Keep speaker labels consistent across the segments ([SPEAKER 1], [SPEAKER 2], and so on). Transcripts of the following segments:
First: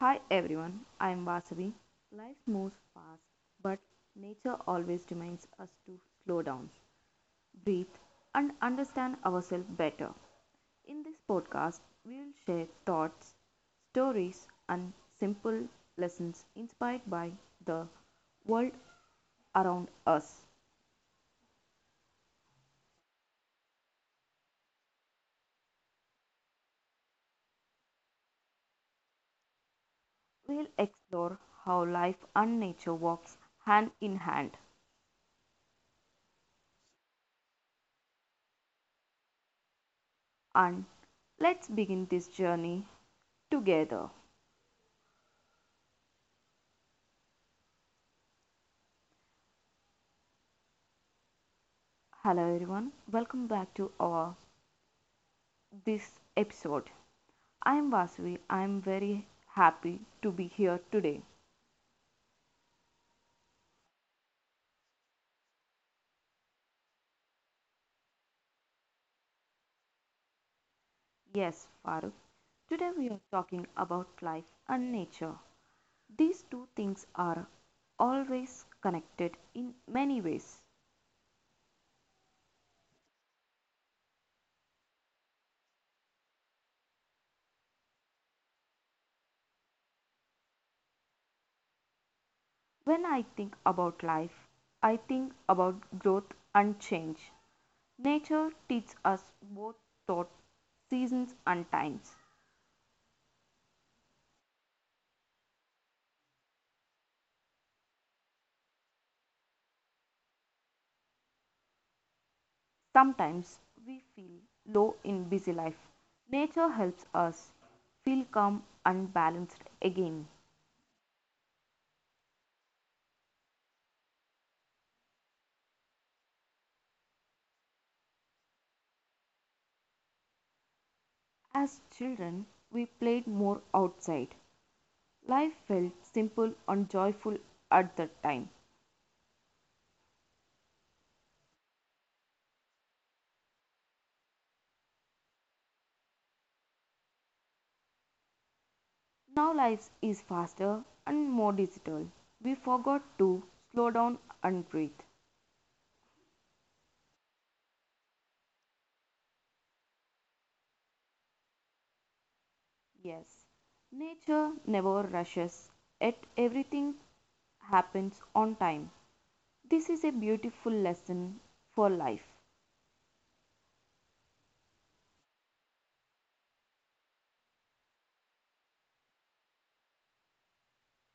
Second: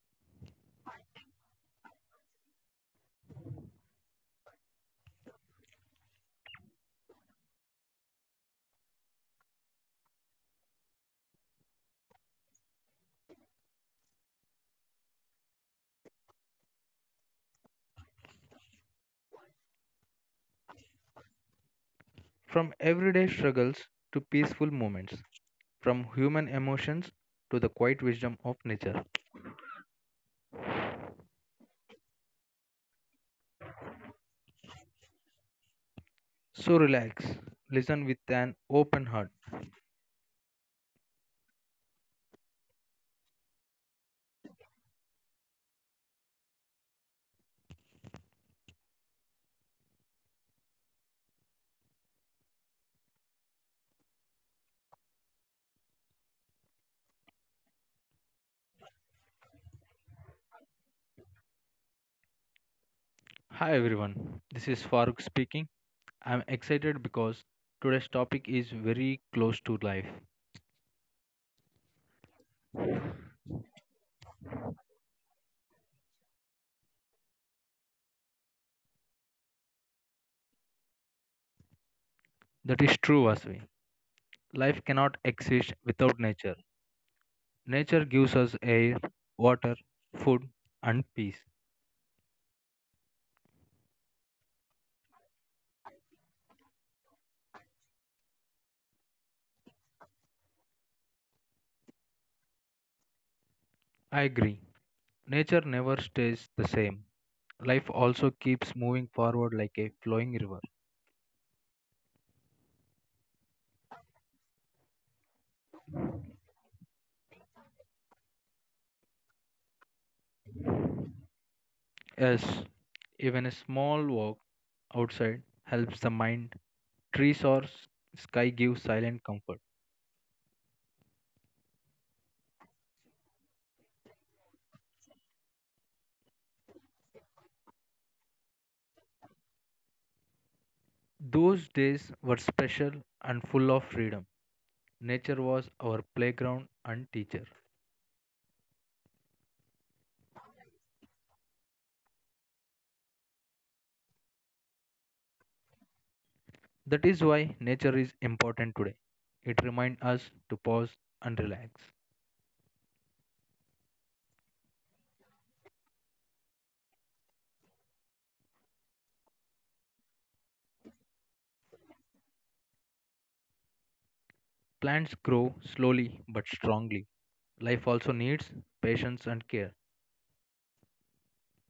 [SPEAKER 1] Hi everyone, I am Vasavi. Life moves fast, but nature always reminds us to slow down, breathe, and understand ourselves better. In this podcast, we will share thoughts, stories, and simple lessons inspired by the world around us.
[SPEAKER 2] From everyday struggles to peaceful moments, from human emotions to the quiet wisdom of nature.
[SPEAKER 1] We will explore how life and nature walks hand in hand.
[SPEAKER 2] So relax, listen with an open heart.
[SPEAKER 1] And let's begin this journey together. Hello everyone, welcome back to our this episode. I am Vasuvi. I am very happy to be here today.
[SPEAKER 2] Hi everyone, this is Farooq speaking. I'm excited because today's topic is very close to life.
[SPEAKER 1] Yes, Farooq. Today we are talking about life and nature. These two things are always connected in many ways.
[SPEAKER 2] That is true, Vasvi. Life cannot exist without nature. Nature gives us air, water, food, and peace.
[SPEAKER 1] When I think about life, I think about growth and change. Nature teaches us both thought, seasons and times.
[SPEAKER 2] I agree. Nature never stays the same. Life also keeps moving forward like a flowing river.
[SPEAKER 1] Sometimes we feel low in busy life. Nature helps us feel calm and balanced again.
[SPEAKER 2] Yes, even a small walk outside helps the mind. Trees or sky give silent comfort.
[SPEAKER 1] As children, we played more outside. Life felt simple and joyful at that time.
[SPEAKER 2] Those days were special and full of freedom. Nature was our playground and teacher.
[SPEAKER 1] Now life is faster and more digital. We forgot to slow down and breathe.
[SPEAKER 2] That is why nature is important today. It reminds us to pause and relax.
[SPEAKER 1] Yes, nature never rushes, yet everything happens on time. This is a beautiful lesson for life.
[SPEAKER 2] Plants grow slowly but strongly. Life also needs patience and care.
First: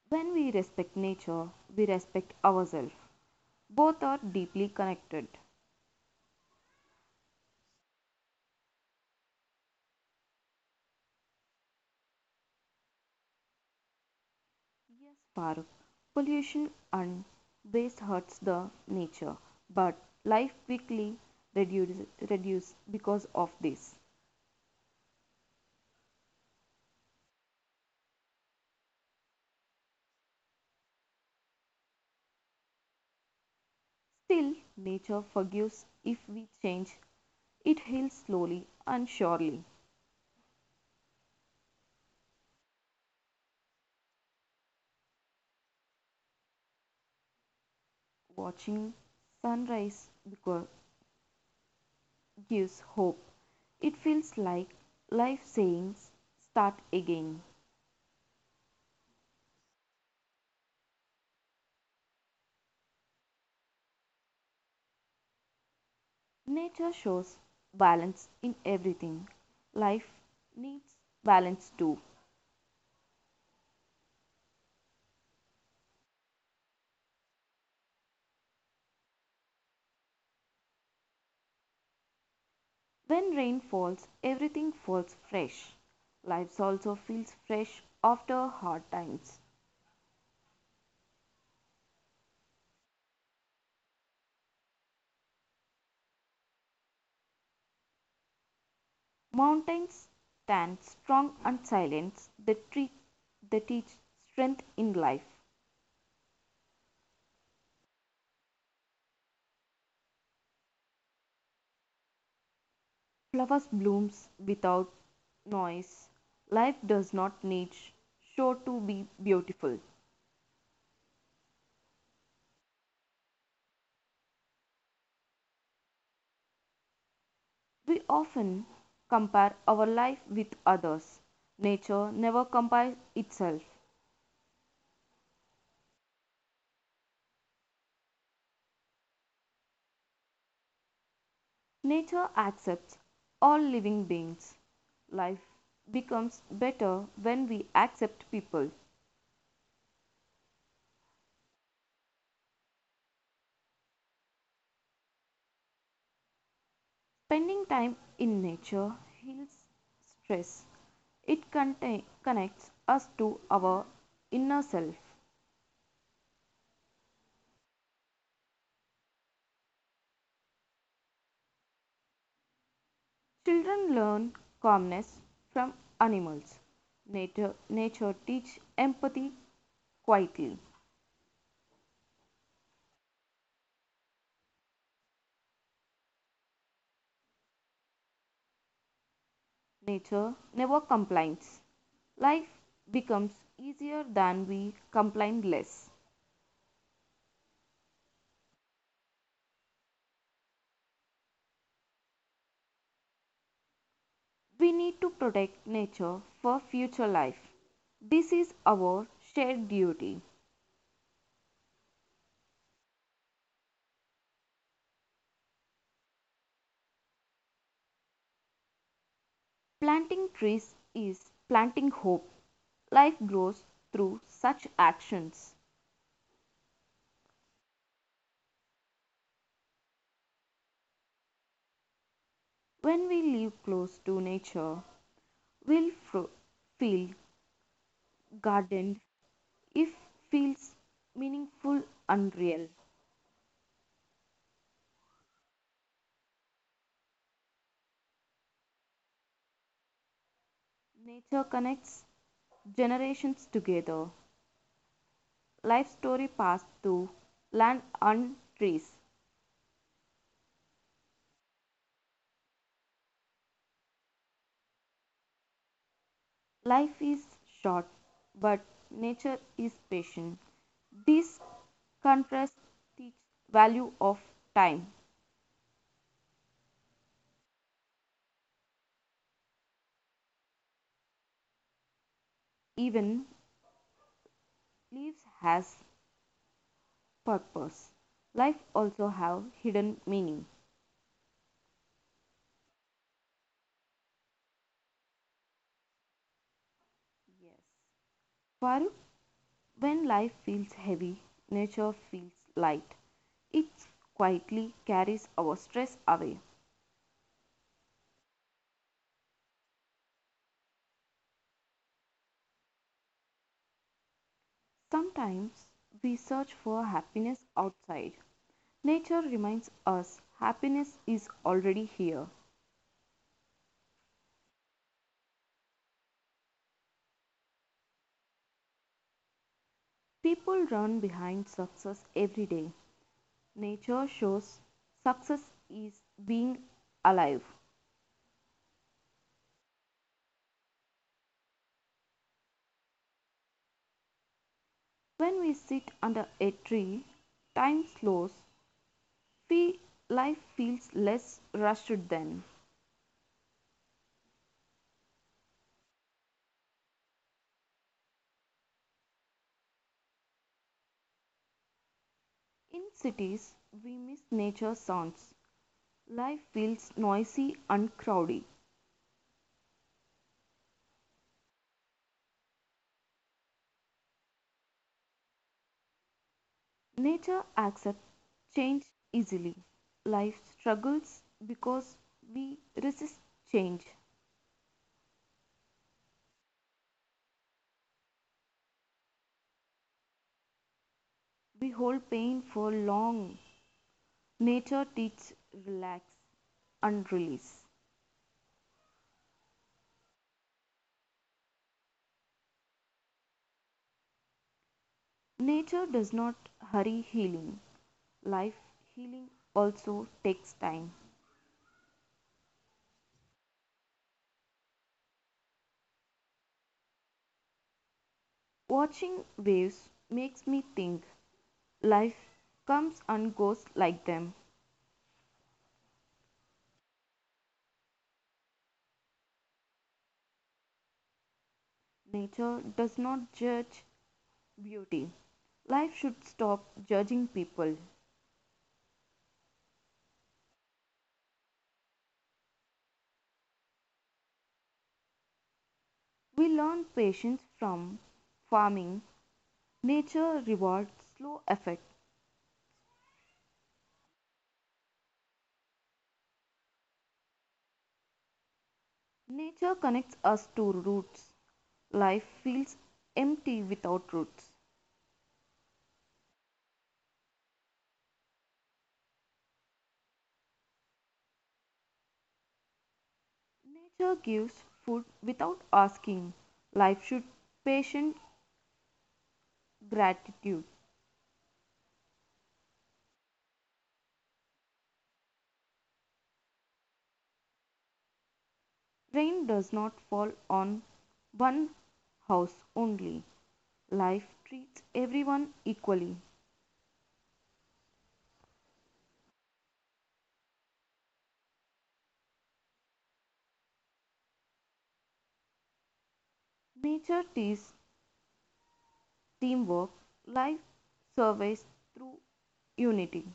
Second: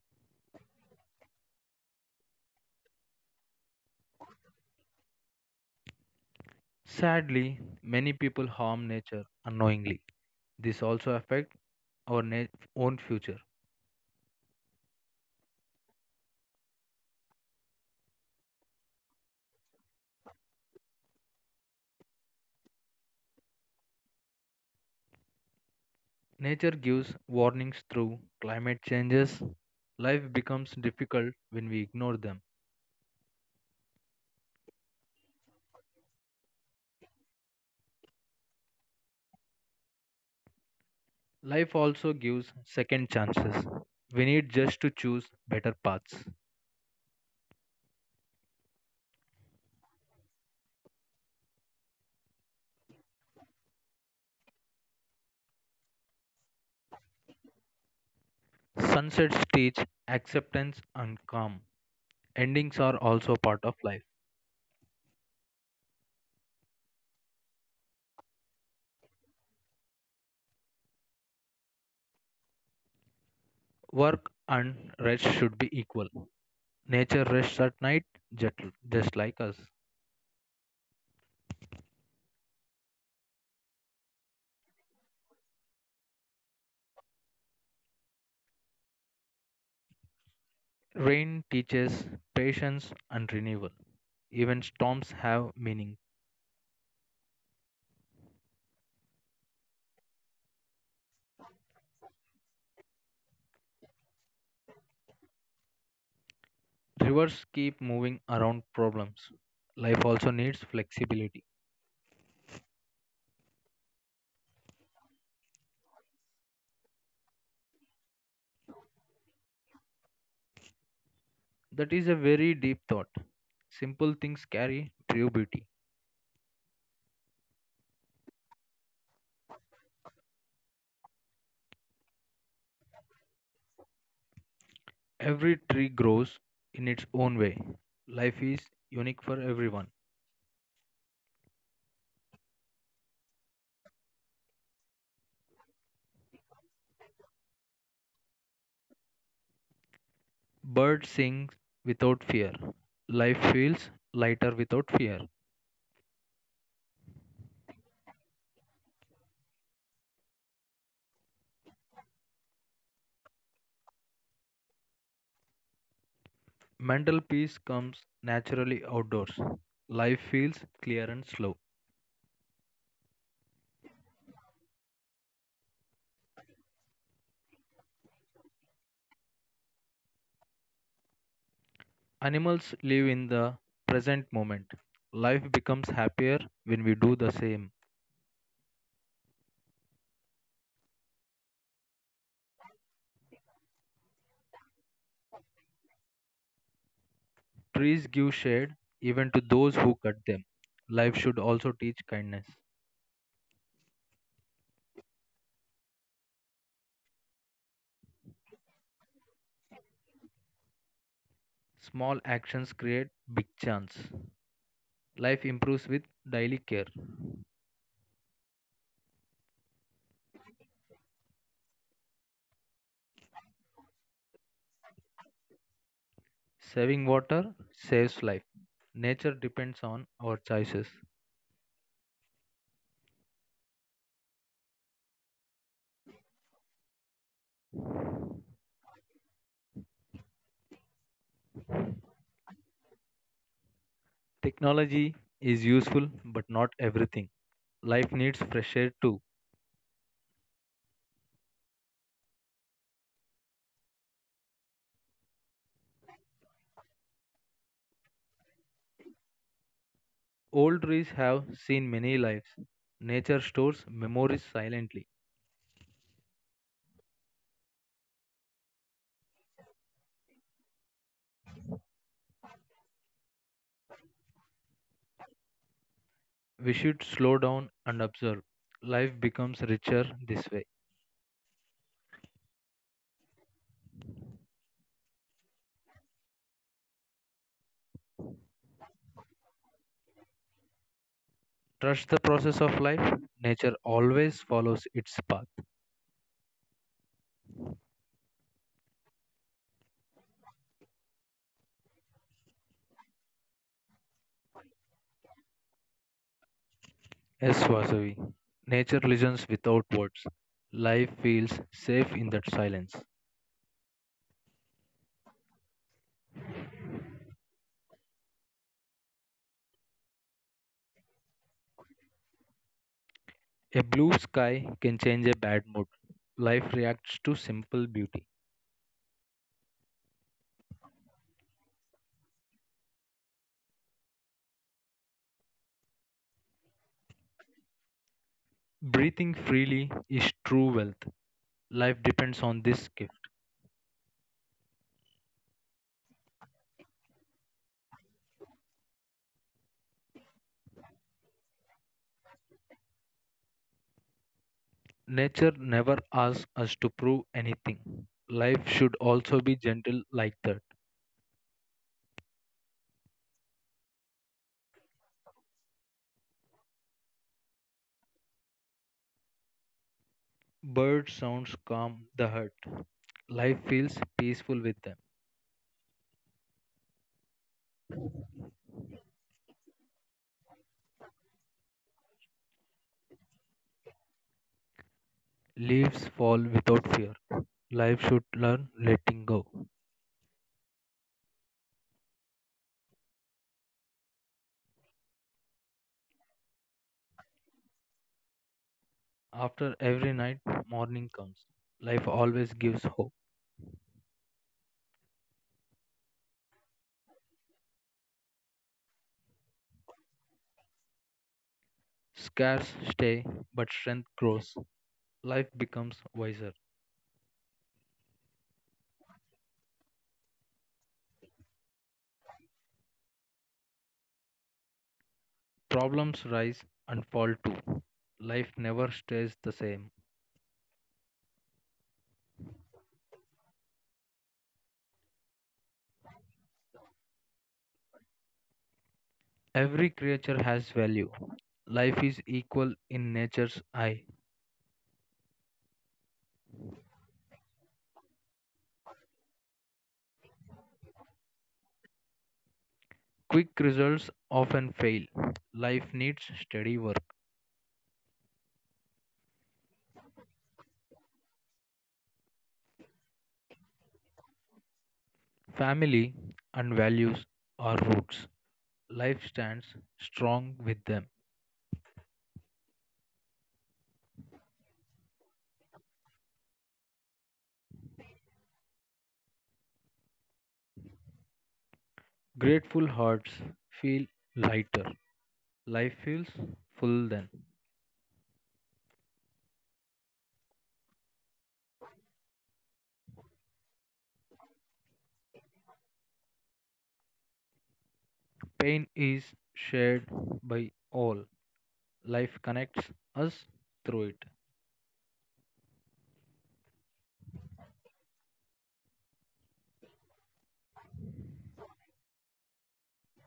[SPEAKER 1] When we respect nature, we respect ourselves. Both are deeply connected.
[SPEAKER 2] Sadly, many people harm nature unknowingly. This also affects our na- own future.
[SPEAKER 1] Yes, Farooq, pollution and waste hurts the nature, but life quickly reduce because of this.
[SPEAKER 2] Nature gives warnings through climate changes. Life becomes difficult when we ignore them.
[SPEAKER 1] Still, nature forgives if we change. It heals slowly and surely.
[SPEAKER 2] Life also gives second chances. We need just to choose better paths.
[SPEAKER 1] Watching sunrise beco- gives hope. It feels like life saying, start again.
[SPEAKER 2] Sunsets teach acceptance and calm. Endings are also part of life.
[SPEAKER 1] Nature shows balance in everything. Life needs balance too.
[SPEAKER 2] Work and rest should be equal. Nature rests at night, just, just like us.
[SPEAKER 1] When rain falls, everything falls fresh. Life also feels fresh after hard times.
[SPEAKER 2] Rain teaches patience and renewal. Even storms have meaning.
[SPEAKER 1] Mountains stand strong and silent. They, treat, they teach strength in life.
[SPEAKER 2] Rivers keep moving around problems. Life also needs flexibility.
[SPEAKER 1] Flowers blooms without noise. Life does not need show to be beautiful.
[SPEAKER 2] That is a very deep thought. Simple things carry true beauty.
[SPEAKER 1] We often compare our life with others. Nature never compares itself.
[SPEAKER 2] Every tree grows in its own way. Life is unique for everyone.
[SPEAKER 1] Nature accepts all living beings. Life becomes better when we accept people.
[SPEAKER 2] Birds sing without fear. Life feels lighter without fear.
[SPEAKER 1] Spending time in nature heals stress. It connects us to our inner self.
[SPEAKER 2] Mental peace comes naturally outdoors. Life feels clear and slow.
[SPEAKER 1] Children learn calmness from animals. Nature, nature teach empathy quietly.
[SPEAKER 2] Animals live in the present moment. Life becomes happier when we do the same.
[SPEAKER 1] Nature never complains. Life becomes easier than we complain less.
[SPEAKER 2] Trees give shade even to those who cut them. Life should also teach kindness.
[SPEAKER 1] We need to protect nature for future life. This is our shared duty.
[SPEAKER 2] Small actions create big chance. Life improves with daily care.
[SPEAKER 1] Planting trees is planting hope. Life grows through such actions.
[SPEAKER 2] Saving water saves life. Nature depends on our choices.
[SPEAKER 1] When we live close to nature, we'll fro- feel gardened if feels meaningful and real.
[SPEAKER 2] Technology is useful, but not everything. Life needs fresh air too.
[SPEAKER 1] Nature connects generations together. Life story passed to land and trees.
[SPEAKER 2] Old trees have seen many lives. Nature stores memories silently.
[SPEAKER 1] Life is short, but nature is patient. These contrasts teach value of time.
[SPEAKER 2] We should slow down and observe. Life becomes richer this way.
[SPEAKER 1] Even leaves has purpose. Life also have hidden meaning.
[SPEAKER 2] Trust the process of life. Nature always follows its path.
[SPEAKER 1] Yes. Farooq, when life feels heavy, nature feels light. It quietly carries our stress away.
[SPEAKER 2] Yes, Vasavi. Nature listens without words. Life feels safe in that silence.
[SPEAKER 1] Sometimes we search for happiness outside, nature reminds us happiness is already here.
[SPEAKER 2] A blue sky can change a bad mood. Life reacts to simple beauty.
[SPEAKER 1] People run behind success every day. Nature shows success is being alive.
[SPEAKER 2] Breathing freely is true wealth. Life depends on this gift.
[SPEAKER 1] When we sit under a tree, time slows. Life feels less rushed then.
[SPEAKER 2] Nature never asks us to prove anything. Life should also be gentle like that.
[SPEAKER 1] In cities, we miss nature sounds. Life feels noisy and crowded.
[SPEAKER 2] Bird sounds calm the heart. Life feels peaceful with them.
[SPEAKER 1] Nature accepts change easily. Life struggles because we resist change.
[SPEAKER 2] Leaves fall without fear. Life should learn letting go.
[SPEAKER 1] We hold pain for long. Nature teaches relax and release.
[SPEAKER 2] After every night, morning comes. Life always gives hope.
[SPEAKER 1] Nature does not hurry healing. Life healing also takes time.
[SPEAKER 2] Scarce stay, but strength grows. Life becomes wiser.
[SPEAKER 1] Watching waves makes me think life comes and goes like them.
[SPEAKER 2] Problems rise and fall too. Life never stays the same.
[SPEAKER 1] Nature does not judge beauty. Life should stop judging people.
[SPEAKER 2] Every creature has value. Life is equal in nature's eye.
[SPEAKER 1] We learn patience from farming. Nature rewards slow effort.
[SPEAKER 2] Quick results often fail. Life needs steady work.
[SPEAKER 1] Nature connects us to roots. Life feels empty without roots.
[SPEAKER 2] Family and values are roots. Life stands strong with them.
[SPEAKER 1] Nature gives food without asking. Life should patient gratitude.
[SPEAKER 2] Grateful hearts feel lighter. Life feels full then.
[SPEAKER 1] Rain does not fall on one house only. Life treats everyone equally.
[SPEAKER 2] Pain is shared by all. Life connects us through it.
[SPEAKER 1] Nature teaches teamwork. Life survives through unity.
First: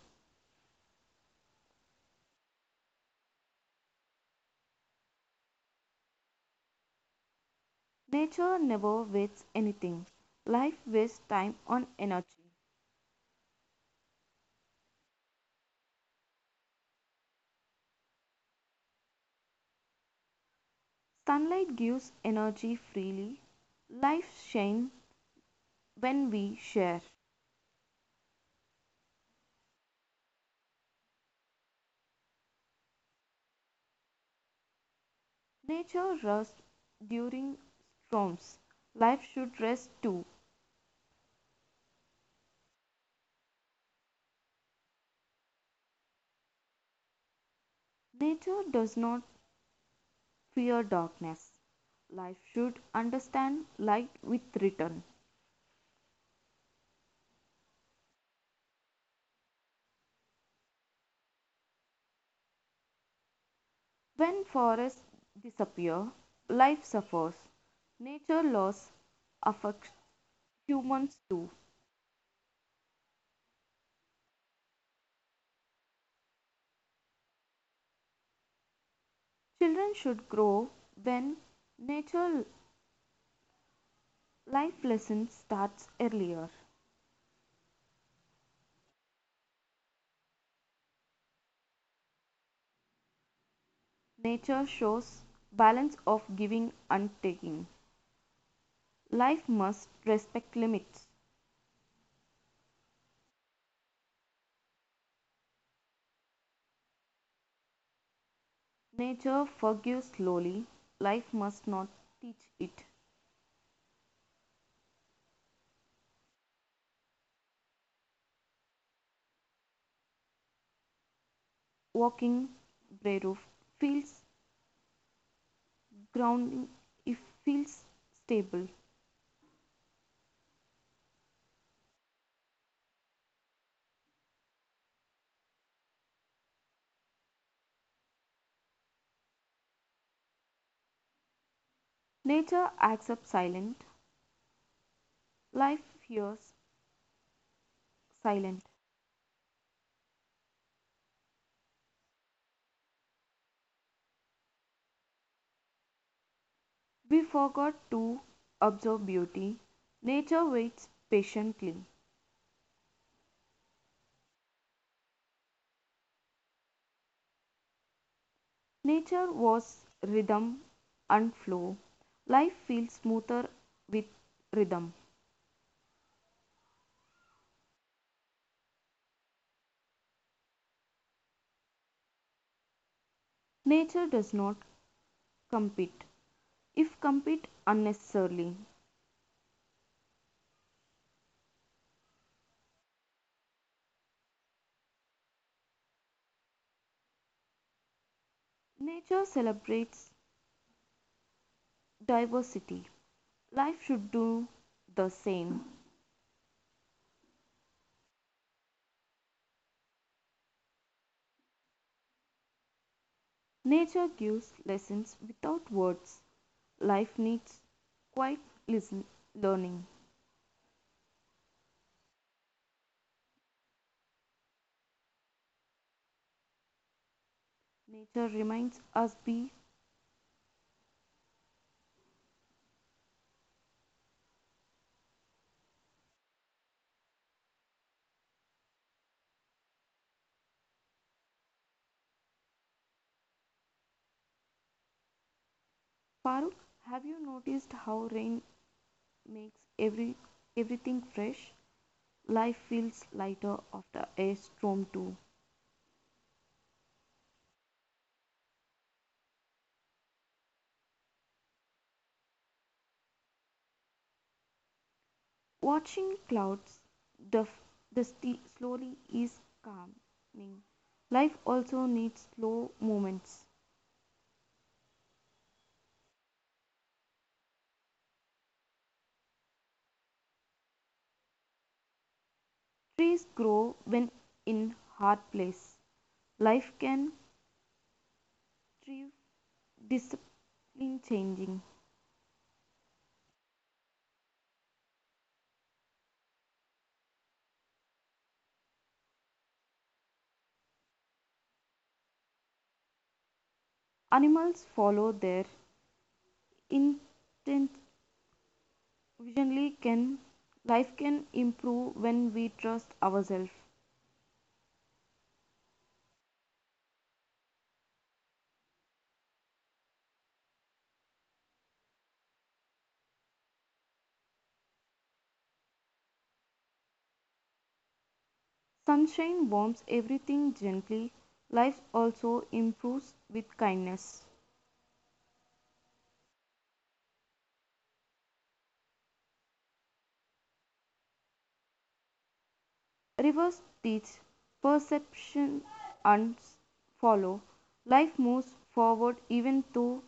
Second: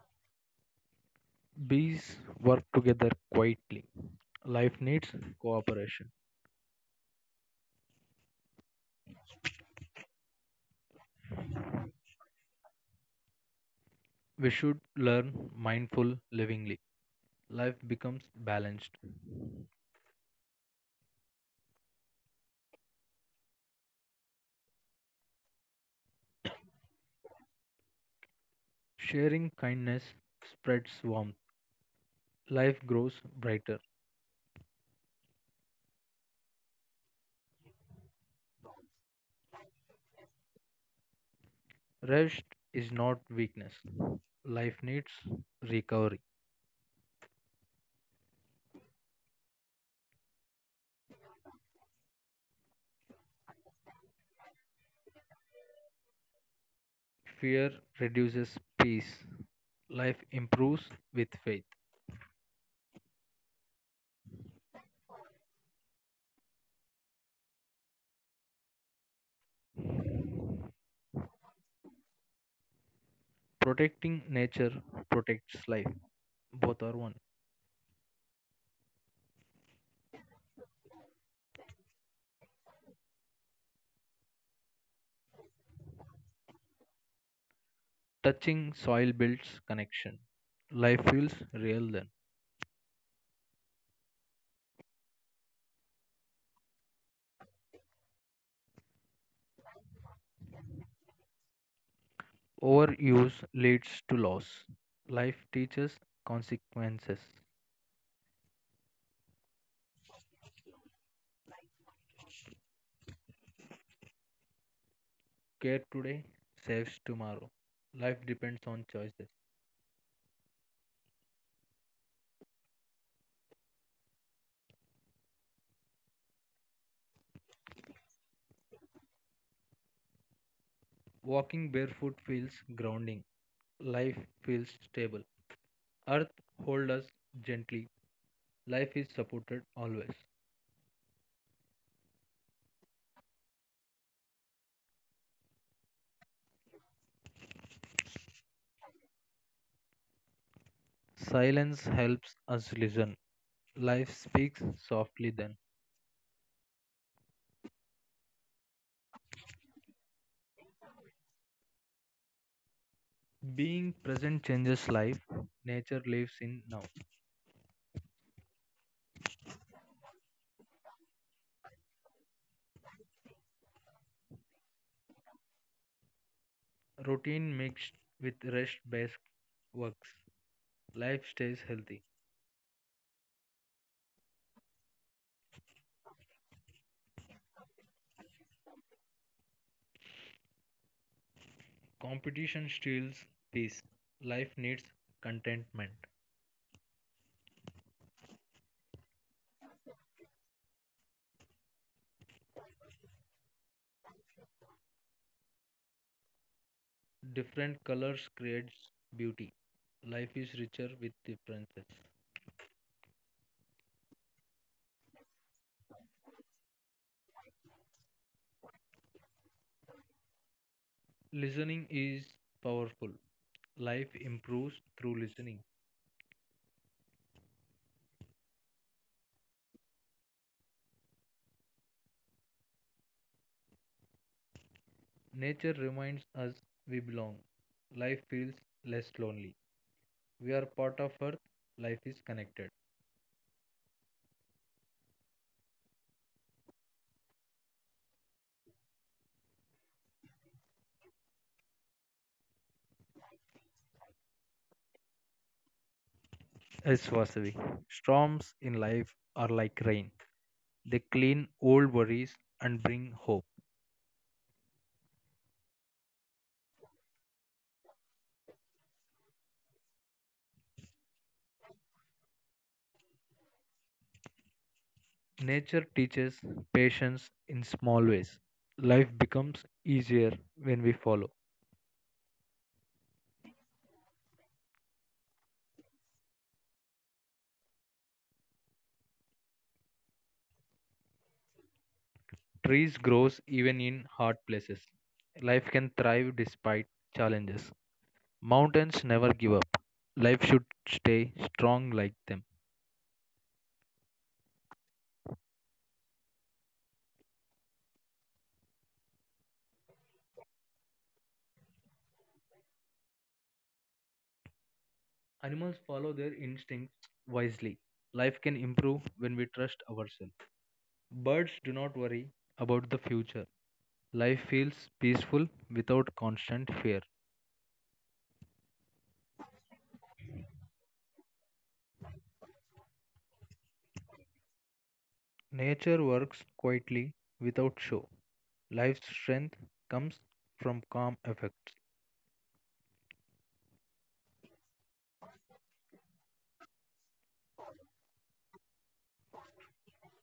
[SPEAKER 2] Bees work together quietly. Life needs cooperation.
[SPEAKER 1] Nature never wastes anything. Life wastes time on energy.
[SPEAKER 2] We should learn mindful livingly. Life becomes balanced.
[SPEAKER 1] Sunlight gives energy freely. Life shines when we share.
[SPEAKER 2] Sharing kindness spreads warmth. Life grows brighter.
[SPEAKER 1] Nature rests during storms. Life should rest too.
[SPEAKER 2] Rest is not weakness. Life needs recovery.
[SPEAKER 1] Nature does not fear darkness. Life should understand light with return.
[SPEAKER 2] Fear reduces peace. Life improves with faith.
[SPEAKER 1] When forests disappear, life suffers. Nature loss affects humans too.
[SPEAKER 2] Protecting nature protects life. Both are one.
[SPEAKER 1] Children should grow when nature life lesson starts earlier.
[SPEAKER 2] Touching soil builds connection. Life feels real then.
[SPEAKER 1] Nature shows balance of giving and taking. Life must respect limits.
[SPEAKER 2] Overuse leads to loss. Life teaches consequences.
[SPEAKER 1] Nature forgives slowly. Life must not teach it.
[SPEAKER 2] Care today saves tomorrow. Life depends on choices.
[SPEAKER 1] Walking brave feels grounding if feels stable.
[SPEAKER 2] Walking barefoot feels grounding. Life feels stable. Earth holds us gently. Life is supported always.
[SPEAKER 1] Nature accepts silent. Life fears silent.
[SPEAKER 2] Silence helps us listen. Life speaks softly then.
[SPEAKER 1] We forgot to observe beauty. Nature waits patiently.
[SPEAKER 2] Being present changes life. Nature lives in now.
[SPEAKER 1] Nature was rhythm and flow. Life feels smoother with rhythm.
[SPEAKER 2] Routine mixed with rest based works. Life stays healthy.
[SPEAKER 1] Nature does not compete, if compete unnecessarily.
[SPEAKER 2] Competition steals peace. Life needs contentment.
[SPEAKER 1] Nature celebrates diversity. Life should do the same.
[SPEAKER 2] Different colors creates beauty. Life is richer with differences.
[SPEAKER 1] Nature gives lessons without words. Life needs quiet listen- learning.
[SPEAKER 2] Listening is powerful. Life improves through listening.
[SPEAKER 1] Nature reminds us be
[SPEAKER 2] Nature reminds us we belong. Life feels less lonely. We are part of Earth. Life is connected.
[SPEAKER 1] Farooq, have you noticed how rain makes everything fresh? Life feels lighter after a storm too.
[SPEAKER 2] Yes, Vasavi. Storms in life are like rain. They clean old worries and bring hope.
[SPEAKER 1] Watching clouds, the, f- the sti- slowly is calming. Life also needs slow moments.
[SPEAKER 2] Nature teaches patience in small ways. Life becomes easier when we follow.
[SPEAKER 1] Trees grow when in hard place. Life can thrive discipline changing.
[SPEAKER 2] Trees grows even in hard places. Life can thrive despite challenges. Mountains never give up. Life should stay strong like them.
[SPEAKER 1] Animals follow their intent visionly can life can improve when we trust ourselves.
[SPEAKER 2] Animals follow their instincts wisely. Life can improve when we trust ourselves. Birds do not worry about the future. Life feels peaceful without constant fear.
[SPEAKER 1] Sunshine warms everything gently. Life also improves with kindness.
[SPEAKER 2] Nature works quietly without show. Life's strength comes from calm effects.
[SPEAKER 1] Rivers teach, perception and follow. Life moves forward even through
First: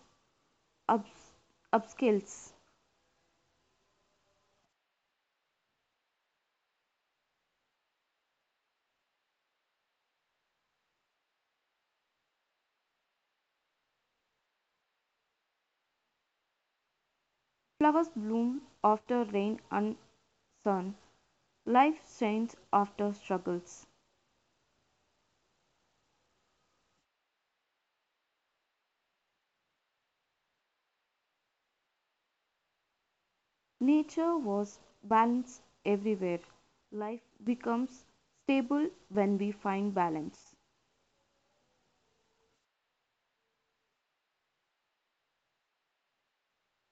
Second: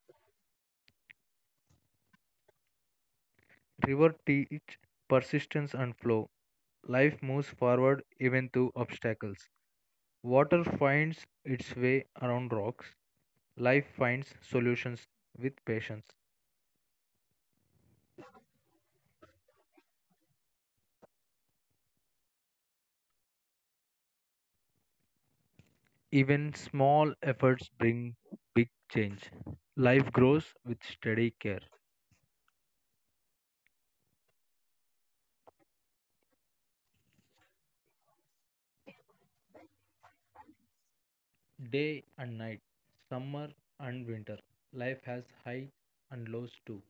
[SPEAKER 1] ups- upscales.
[SPEAKER 2] River teach persistence and flow. Life moves forward even through obstacles. Water finds its way around rocks. Life finds solutions with patience.
[SPEAKER 1] Flowers bloom after rain and sun. Life shines after struggles.
[SPEAKER 2] Even small efforts bring big change. Life grows with steady care.
[SPEAKER 1] Nature was balanced everywhere. Life becomes stable when we find balance.
[SPEAKER 2] Day and night, summer and winter. Life has highs and lows too.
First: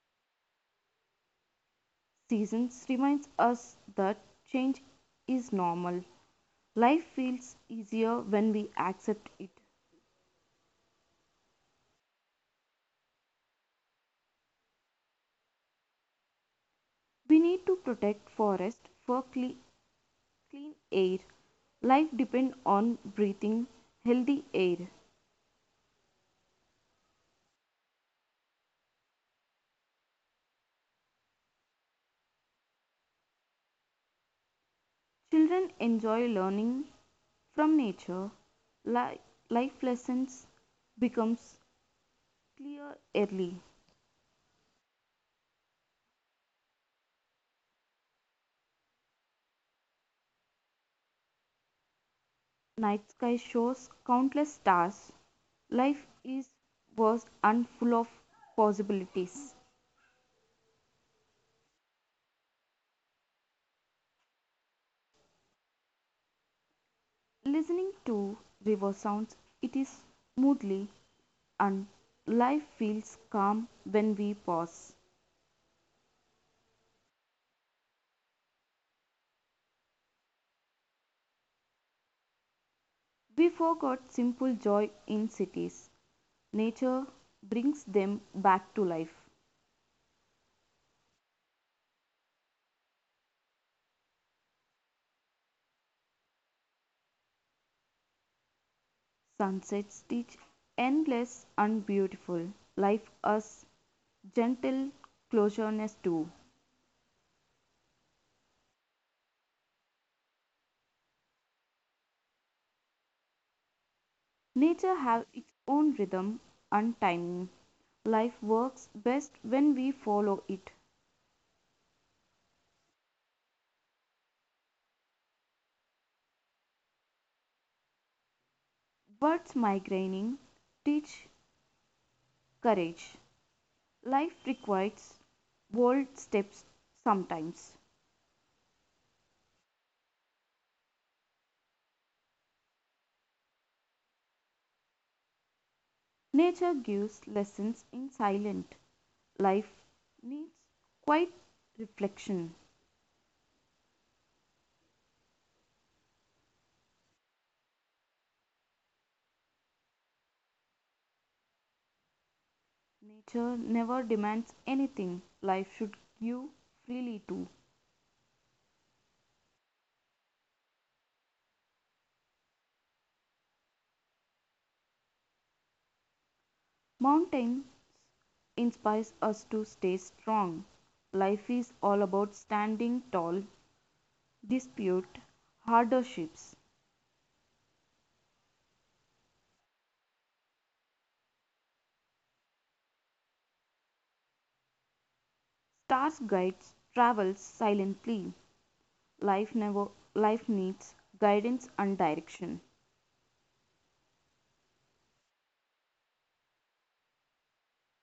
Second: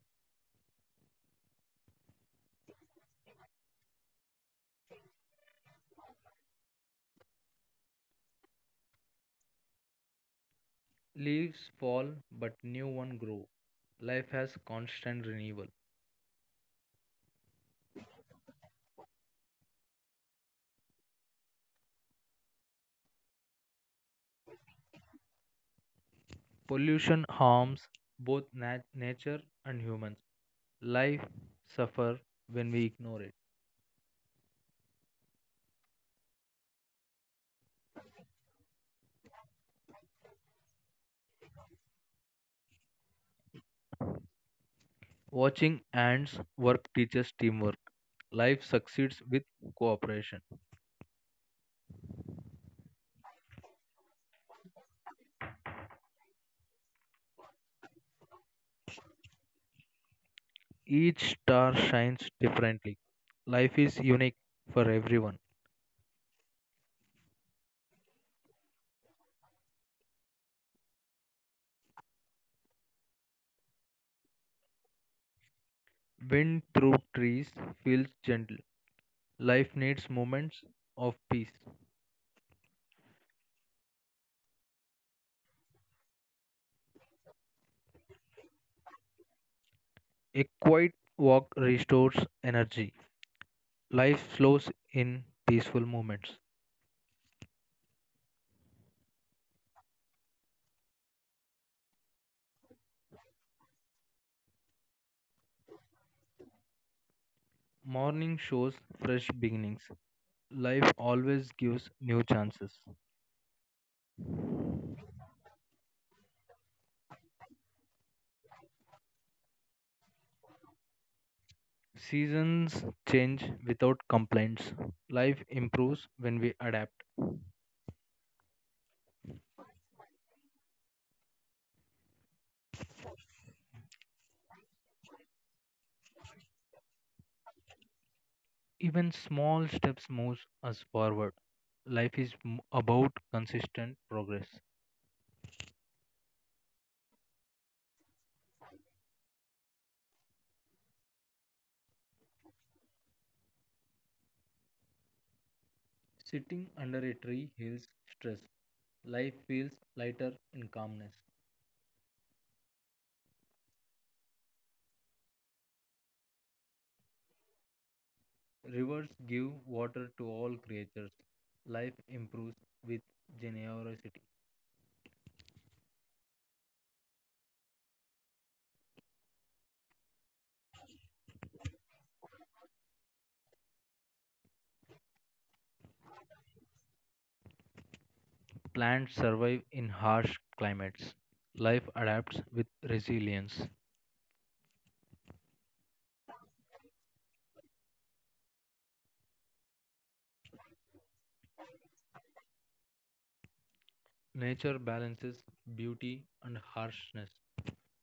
[SPEAKER 1] Seasons reminds us that change is normal. Life feels easier when we accept it.
[SPEAKER 2] Leaves fall, but new ones grow. Life has constant renewal.
[SPEAKER 1] We need to protect forest for clean air. Life depends on breathing healthy air.
[SPEAKER 2] Pollution harms both nature and humans. Life suffers when we ignore it.
[SPEAKER 1] Children enjoy learning from nature. Li- life lessons becomes clear early.
[SPEAKER 2] Watching ants work teaches teamwork. Life succeeds with cooperation.
[SPEAKER 1] Night sky shows countless stars. Life is vast and full of possibilities.
[SPEAKER 2] Each star shines differently. Life is unique for everyone.
[SPEAKER 1] Listening to river sounds, it is smoothly and life feels calm when we pause.
[SPEAKER 2] Wind through trees feels gentle. Life needs moments of peace.
[SPEAKER 1] We forgot simple joy in cities. Nature brings them back to life.
[SPEAKER 2] A quiet walk restores energy. Life flows in peaceful moments.
[SPEAKER 1] Sunsets teach endless and beautiful. Life us gentle closeness too.
[SPEAKER 2] Morning shows fresh beginnings. Life always gives new chances.
[SPEAKER 1] Nature have its own rhythm and timing. Life works best when we follow it.
[SPEAKER 2] Seasons change without complaints. Life improves when we adapt.
[SPEAKER 1] Birds migrating teach courage. Life requires bold steps sometimes.
[SPEAKER 2] Even small steps moves us forward. Life is about consistent progress.
[SPEAKER 1] Nature gives lessons in silence. Life needs quiet reflection.
[SPEAKER 2] Sitting under a tree heals stress. Life feels lighter in calmness.
[SPEAKER 1] Nature never demands anything. Life should give freely too.
[SPEAKER 2] Rivers give water to all creatures. Life improves with generosity.
[SPEAKER 1] Mountain inspires us to stay strong. Life is all about standing tall, dispute, hardships.
[SPEAKER 2] Plants survive in harsh climates. Life adapts with resilience.
[SPEAKER 1] Stars guides travels silently. Life never life needs guidance and direction.
[SPEAKER 2] Nature balances beauty and harshness.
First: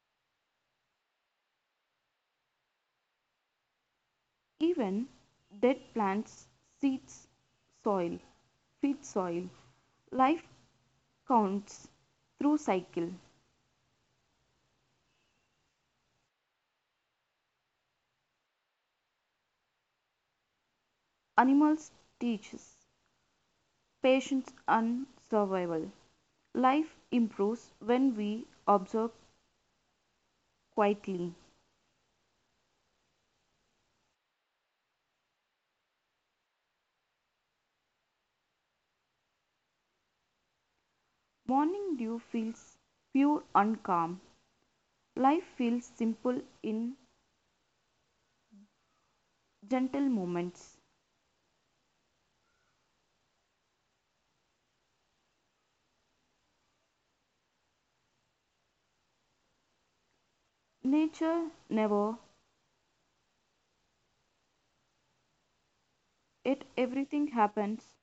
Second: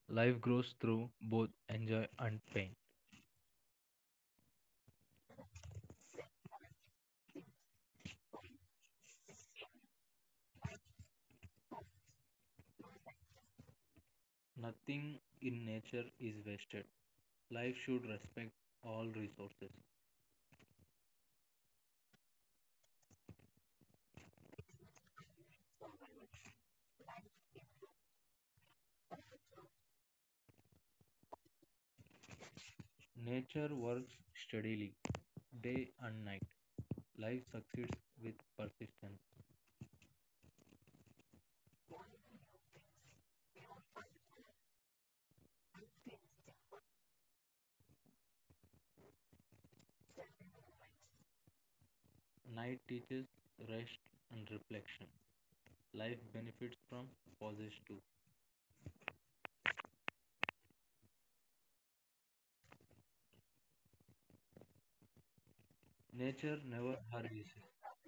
[SPEAKER 2] Life grows through both enjoy and pain.
[SPEAKER 1] Even dead plants, seeds, soil, feed soil. Life counts through cycle.
[SPEAKER 2] Nothing in nature is wasted. Life should respect all resources.
[SPEAKER 1] Animals teaches patience and survival. Life improves when we observe quietly.
[SPEAKER 2] Nature works steadily, day and night. Life succeeds with persistence.
[SPEAKER 1] Morning dew feels pure and calm. Life feels simple in gentle moments.
[SPEAKER 2] Night teaches rest and reflection. Life benefits from pauses too.
[SPEAKER 1] Nature never,
[SPEAKER 2] Nature
[SPEAKER 1] yet
[SPEAKER 2] never
[SPEAKER 1] everything
[SPEAKER 2] hurries,
[SPEAKER 1] happens.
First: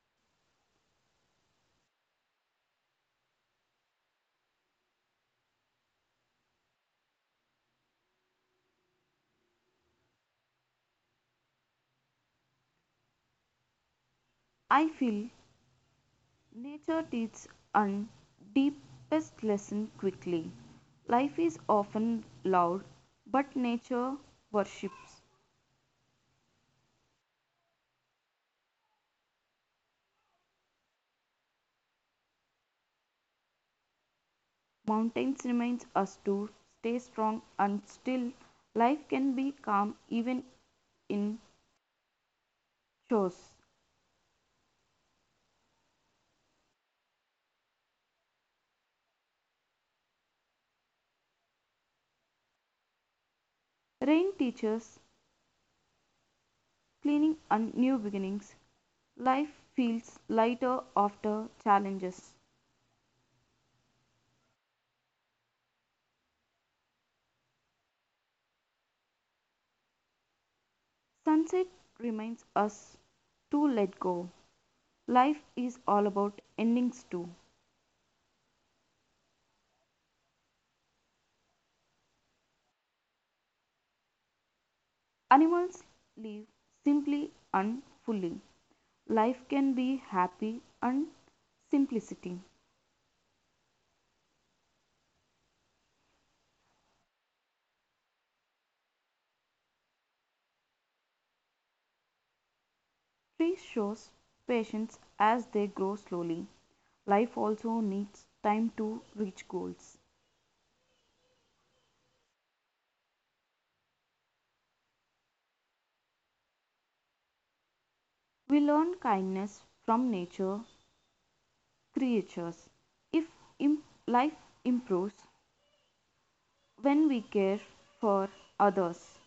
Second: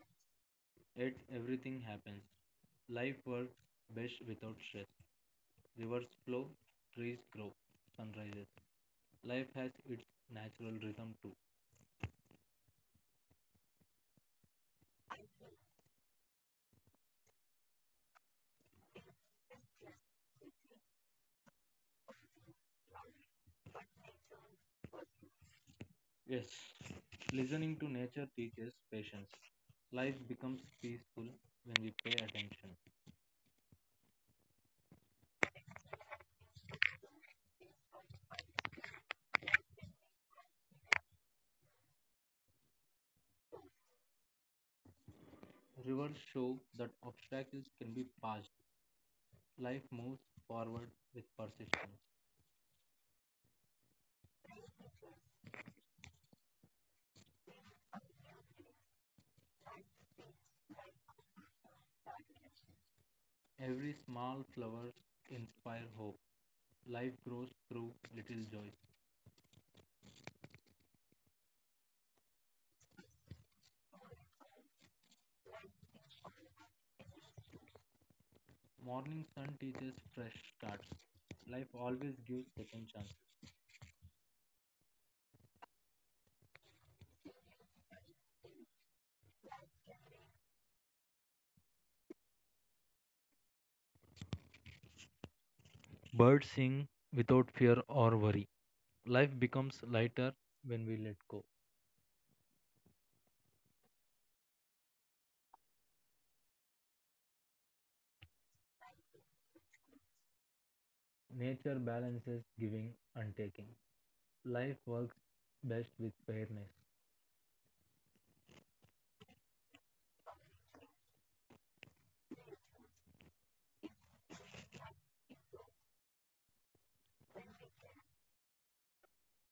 [SPEAKER 2] yet everything happens. Life works best without stress. Rivers flow, trees grow, sunrises. Life has its natural rhythm too.
[SPEAKER 1] I feel nature teaches and deepest lesson quickly. Life is often loud, but nature worships.
[SPEAKER 2] Yes, listening to nature teaches patience. Life becomes peaceful when we pay attention.
[SPEAKER 1] Mountains reminds us to stay strong and still. Life can be calm even in chores.
[SPEAKER 2] Rivers show that obstacles can be passed. Life moves forward with persistence.
[SPEAKER 1] Rain teaches cleaning and new beginnings. Life feels lighter after challenges.
[SPEAKER 2] Every small flower inspires hope. Life grows through little joys.
[SPEAKER 1] Sunset reminds us to let go. Life is all about endings too.
[SPEAKER 2] Morning sun teaches fresh starts. Life always gives second chances.
[SPEAKER 1] Animals live simply and fully. Life can be happy and simplicity.
[SPEAKER 2] Birds sing without fear or worry. Life becomes lighter when we let go.
[SPEAKER 1] Trees shows patience as they grow slowly. Life also needs time to reach goals.
[SPEAKER 2] Nature balances giving and taking. Life works best with fairness.
[SPEAKER 1] We learn kindness from nature creatures. If im- life improves when we care for others,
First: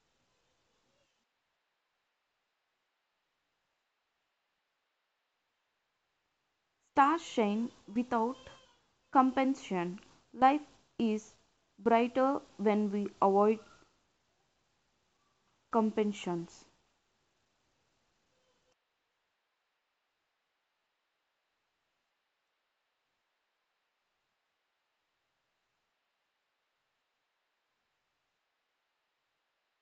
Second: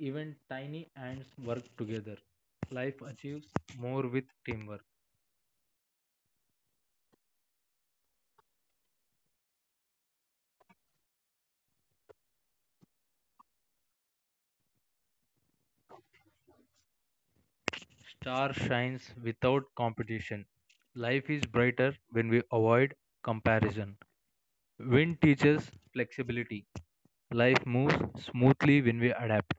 [SPEAKER 2] Even tiny ants work together. Life achieves more with teamwork.
[SPEAKER 1] stars shine without compensation. Life is brighter when we avoid compensations.
[SPEAKER 2] Star shines without competition. Life is brighter when we avoid comparison. Wind teaches flexibility. Life moves smoothly when we adapt.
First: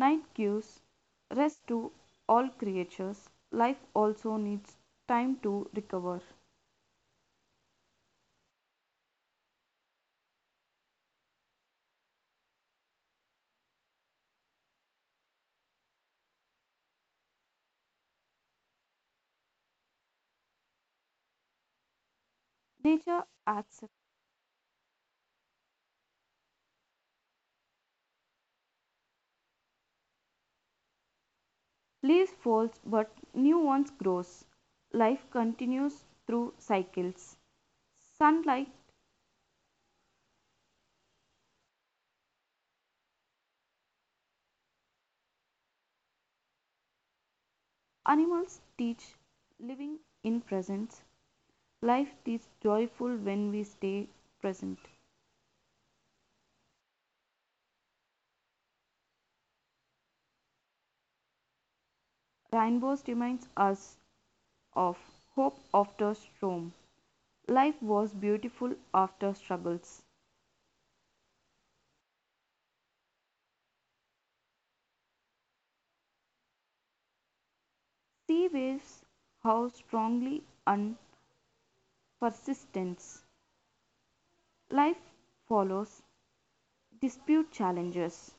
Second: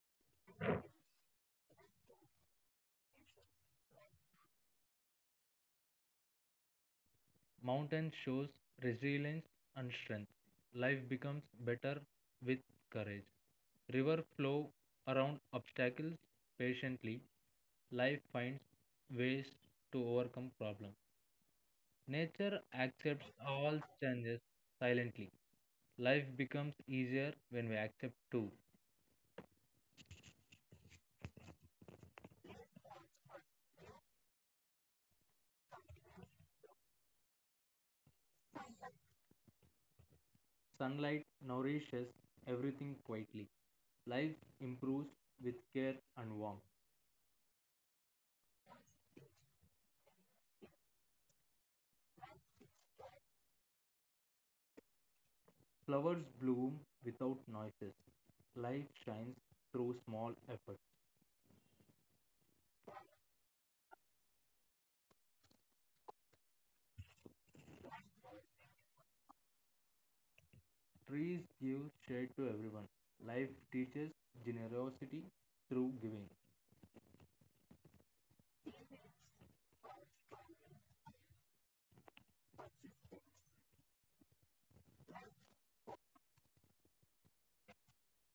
[SPEAKER 1] Nine gives rest to all creatures; life also needs time to recover.
[SPEAKER 2] Mountain shows resilience and strength. Life becomes better with courage. River flow around obstacles patiently. Life finds ways to overcome problems. Nature
[SPEAKER 1] Nature
[SPEAKER 2] accepts all
[SPEAKER 1] accepts.
[SPEAKER 2] changes silently. Life becomes easier when we accept too.
[SPEAKER 1] Leaves fall but new ones grow. Life continues through cycles. Sunlight.
[SPEAKER 2] Sunlight nourishes everything quietly. Life improves with care and warmth.
[SPEAKER 1] Animals teach living in presence. Life is joyful when we stay present.
[SPEAKER 2] Flowers bloom without noises. Life shines through small efforts.
[SPEAKER 1] Rainbows reminds us of hope after storm. Life was beautiful after struggles.
[SPEAKER 2] Trees give shade to everyone. Life teaches generosity through giving.
[SPEAKER 1] Sea waves how strongly and persistence. Life follows, dispute challenges.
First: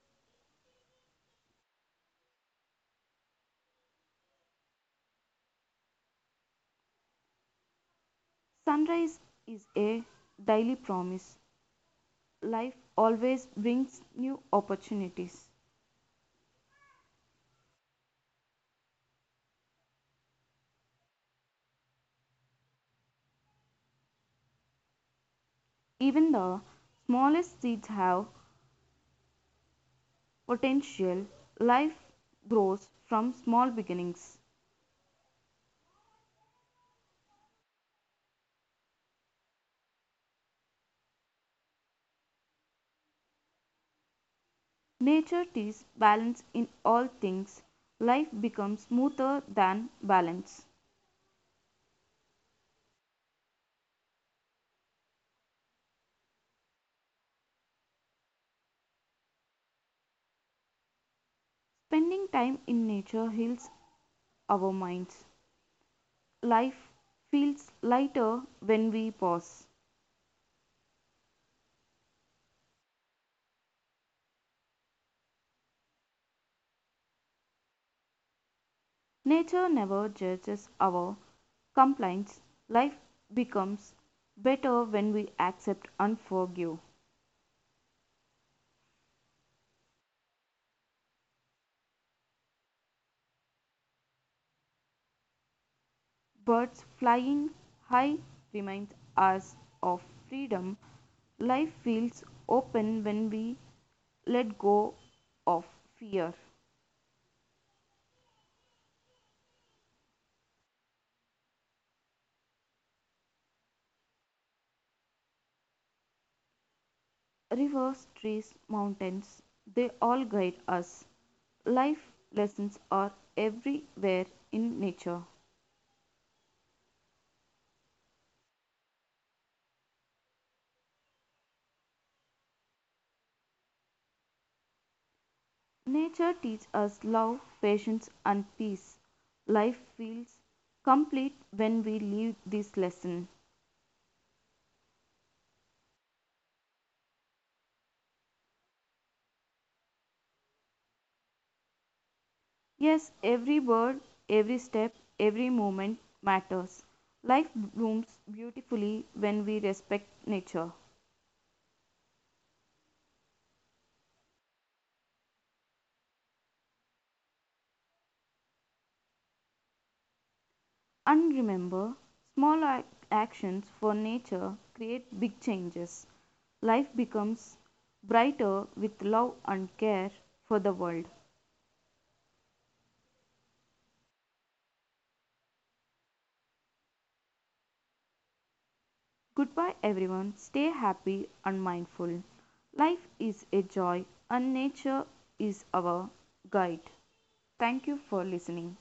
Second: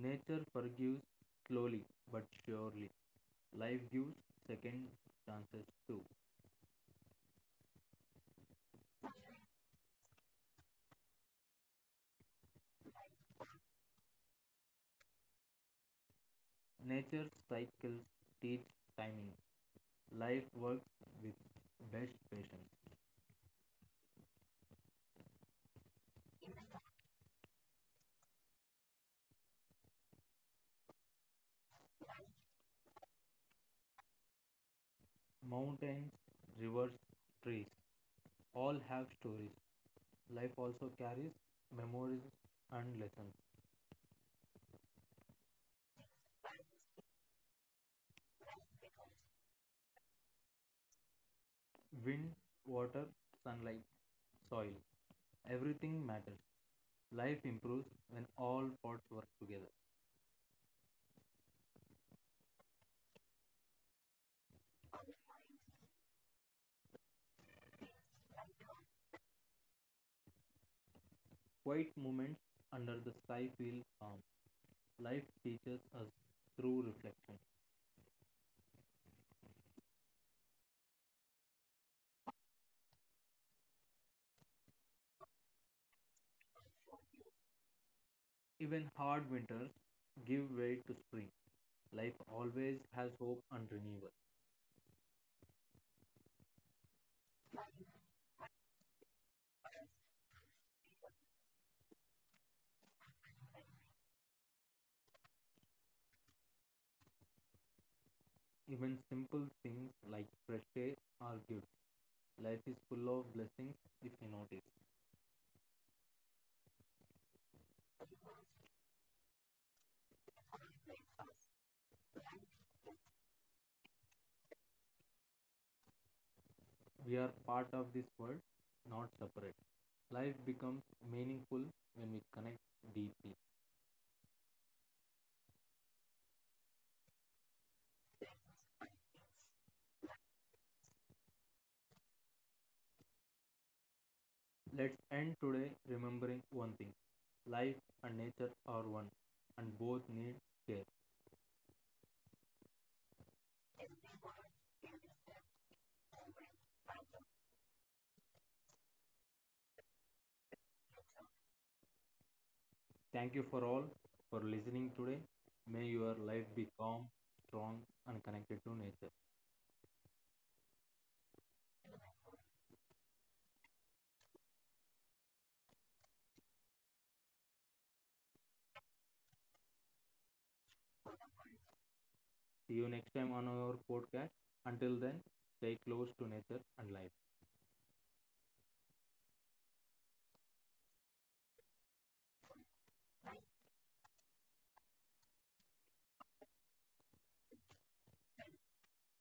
[SPEAKER 2] Nature forgives slowly but surely. Life gives second chances too.
[SPEAKER 1] Sunrise is a daily promise. Life always brings new opportunities.
[SPEAKER 2] Nature's cycles teach timing. Life works with best patience.
[SPEAKER 1] Even the smallest seeds have potential. Life grows from small beginnings.
[SPEAKER 2] Mountains, rivers, trees all have stories. Life also carries memories and lessons.
[SPEAKER 1] Nature teaches balance in all things. Life becomes smoother than balance.
[SPEAKER 2] Wind, water, sunlight, soil. Everything matters. Life improves when all parts work together.
[SPEAKER 1] Spending time in nature heals our minds. Life feels lighter when we pause.
[SPEAKER 2] Quiet moments under the sky feel calm. Life teaches us through reflection.
[SPEAKER 1] Nature never judges our complaints. Life becomes better when we accept and forgive.
[SPEAKER 2] Even hard winters give way to spring. Life always has hope and renewal.
[SPEAKER 1] Birds flying high reminds us of freedom. Life feels open when we let go of fear.
[SPEAKER 2] Even simple things like fresh air are gifts. Life is full of blessings if you notice.
[SPEAKER 1] Rivers, trees, mountains, they all guide us. Life lessons are everywhere in nature.
[SPEAKER 2] We are part of this world, not separate. Life becomes meaningful when we connect deeply.
[SPEAKER 1] Nature teaches us love, patience, and peace. Life feels complete when we live this lesson.
[SPEAKER 2] Let's end today remembering one thing, life and nature are one, and both need care.
[SPEAKER 1] Yes, every word, every step, every moment matters. Life blooms beautifully when we respect nature.
[SPEAKER 2] Thank you for all for listening today. May your life be calm, strong, and connected to nature.
[SPEAKER 1] And remember, small ac- actions for nature create big changes. Life becomes brighter with love and care for the world.
[SPEAKER 2] See you next time on our podcast. Until then, stay close to nature and life.
[SPEAKER 1] Goodbye, everyone. Stay happy and mindful. Life is a joy, and nature is our guide. Thank you for listening.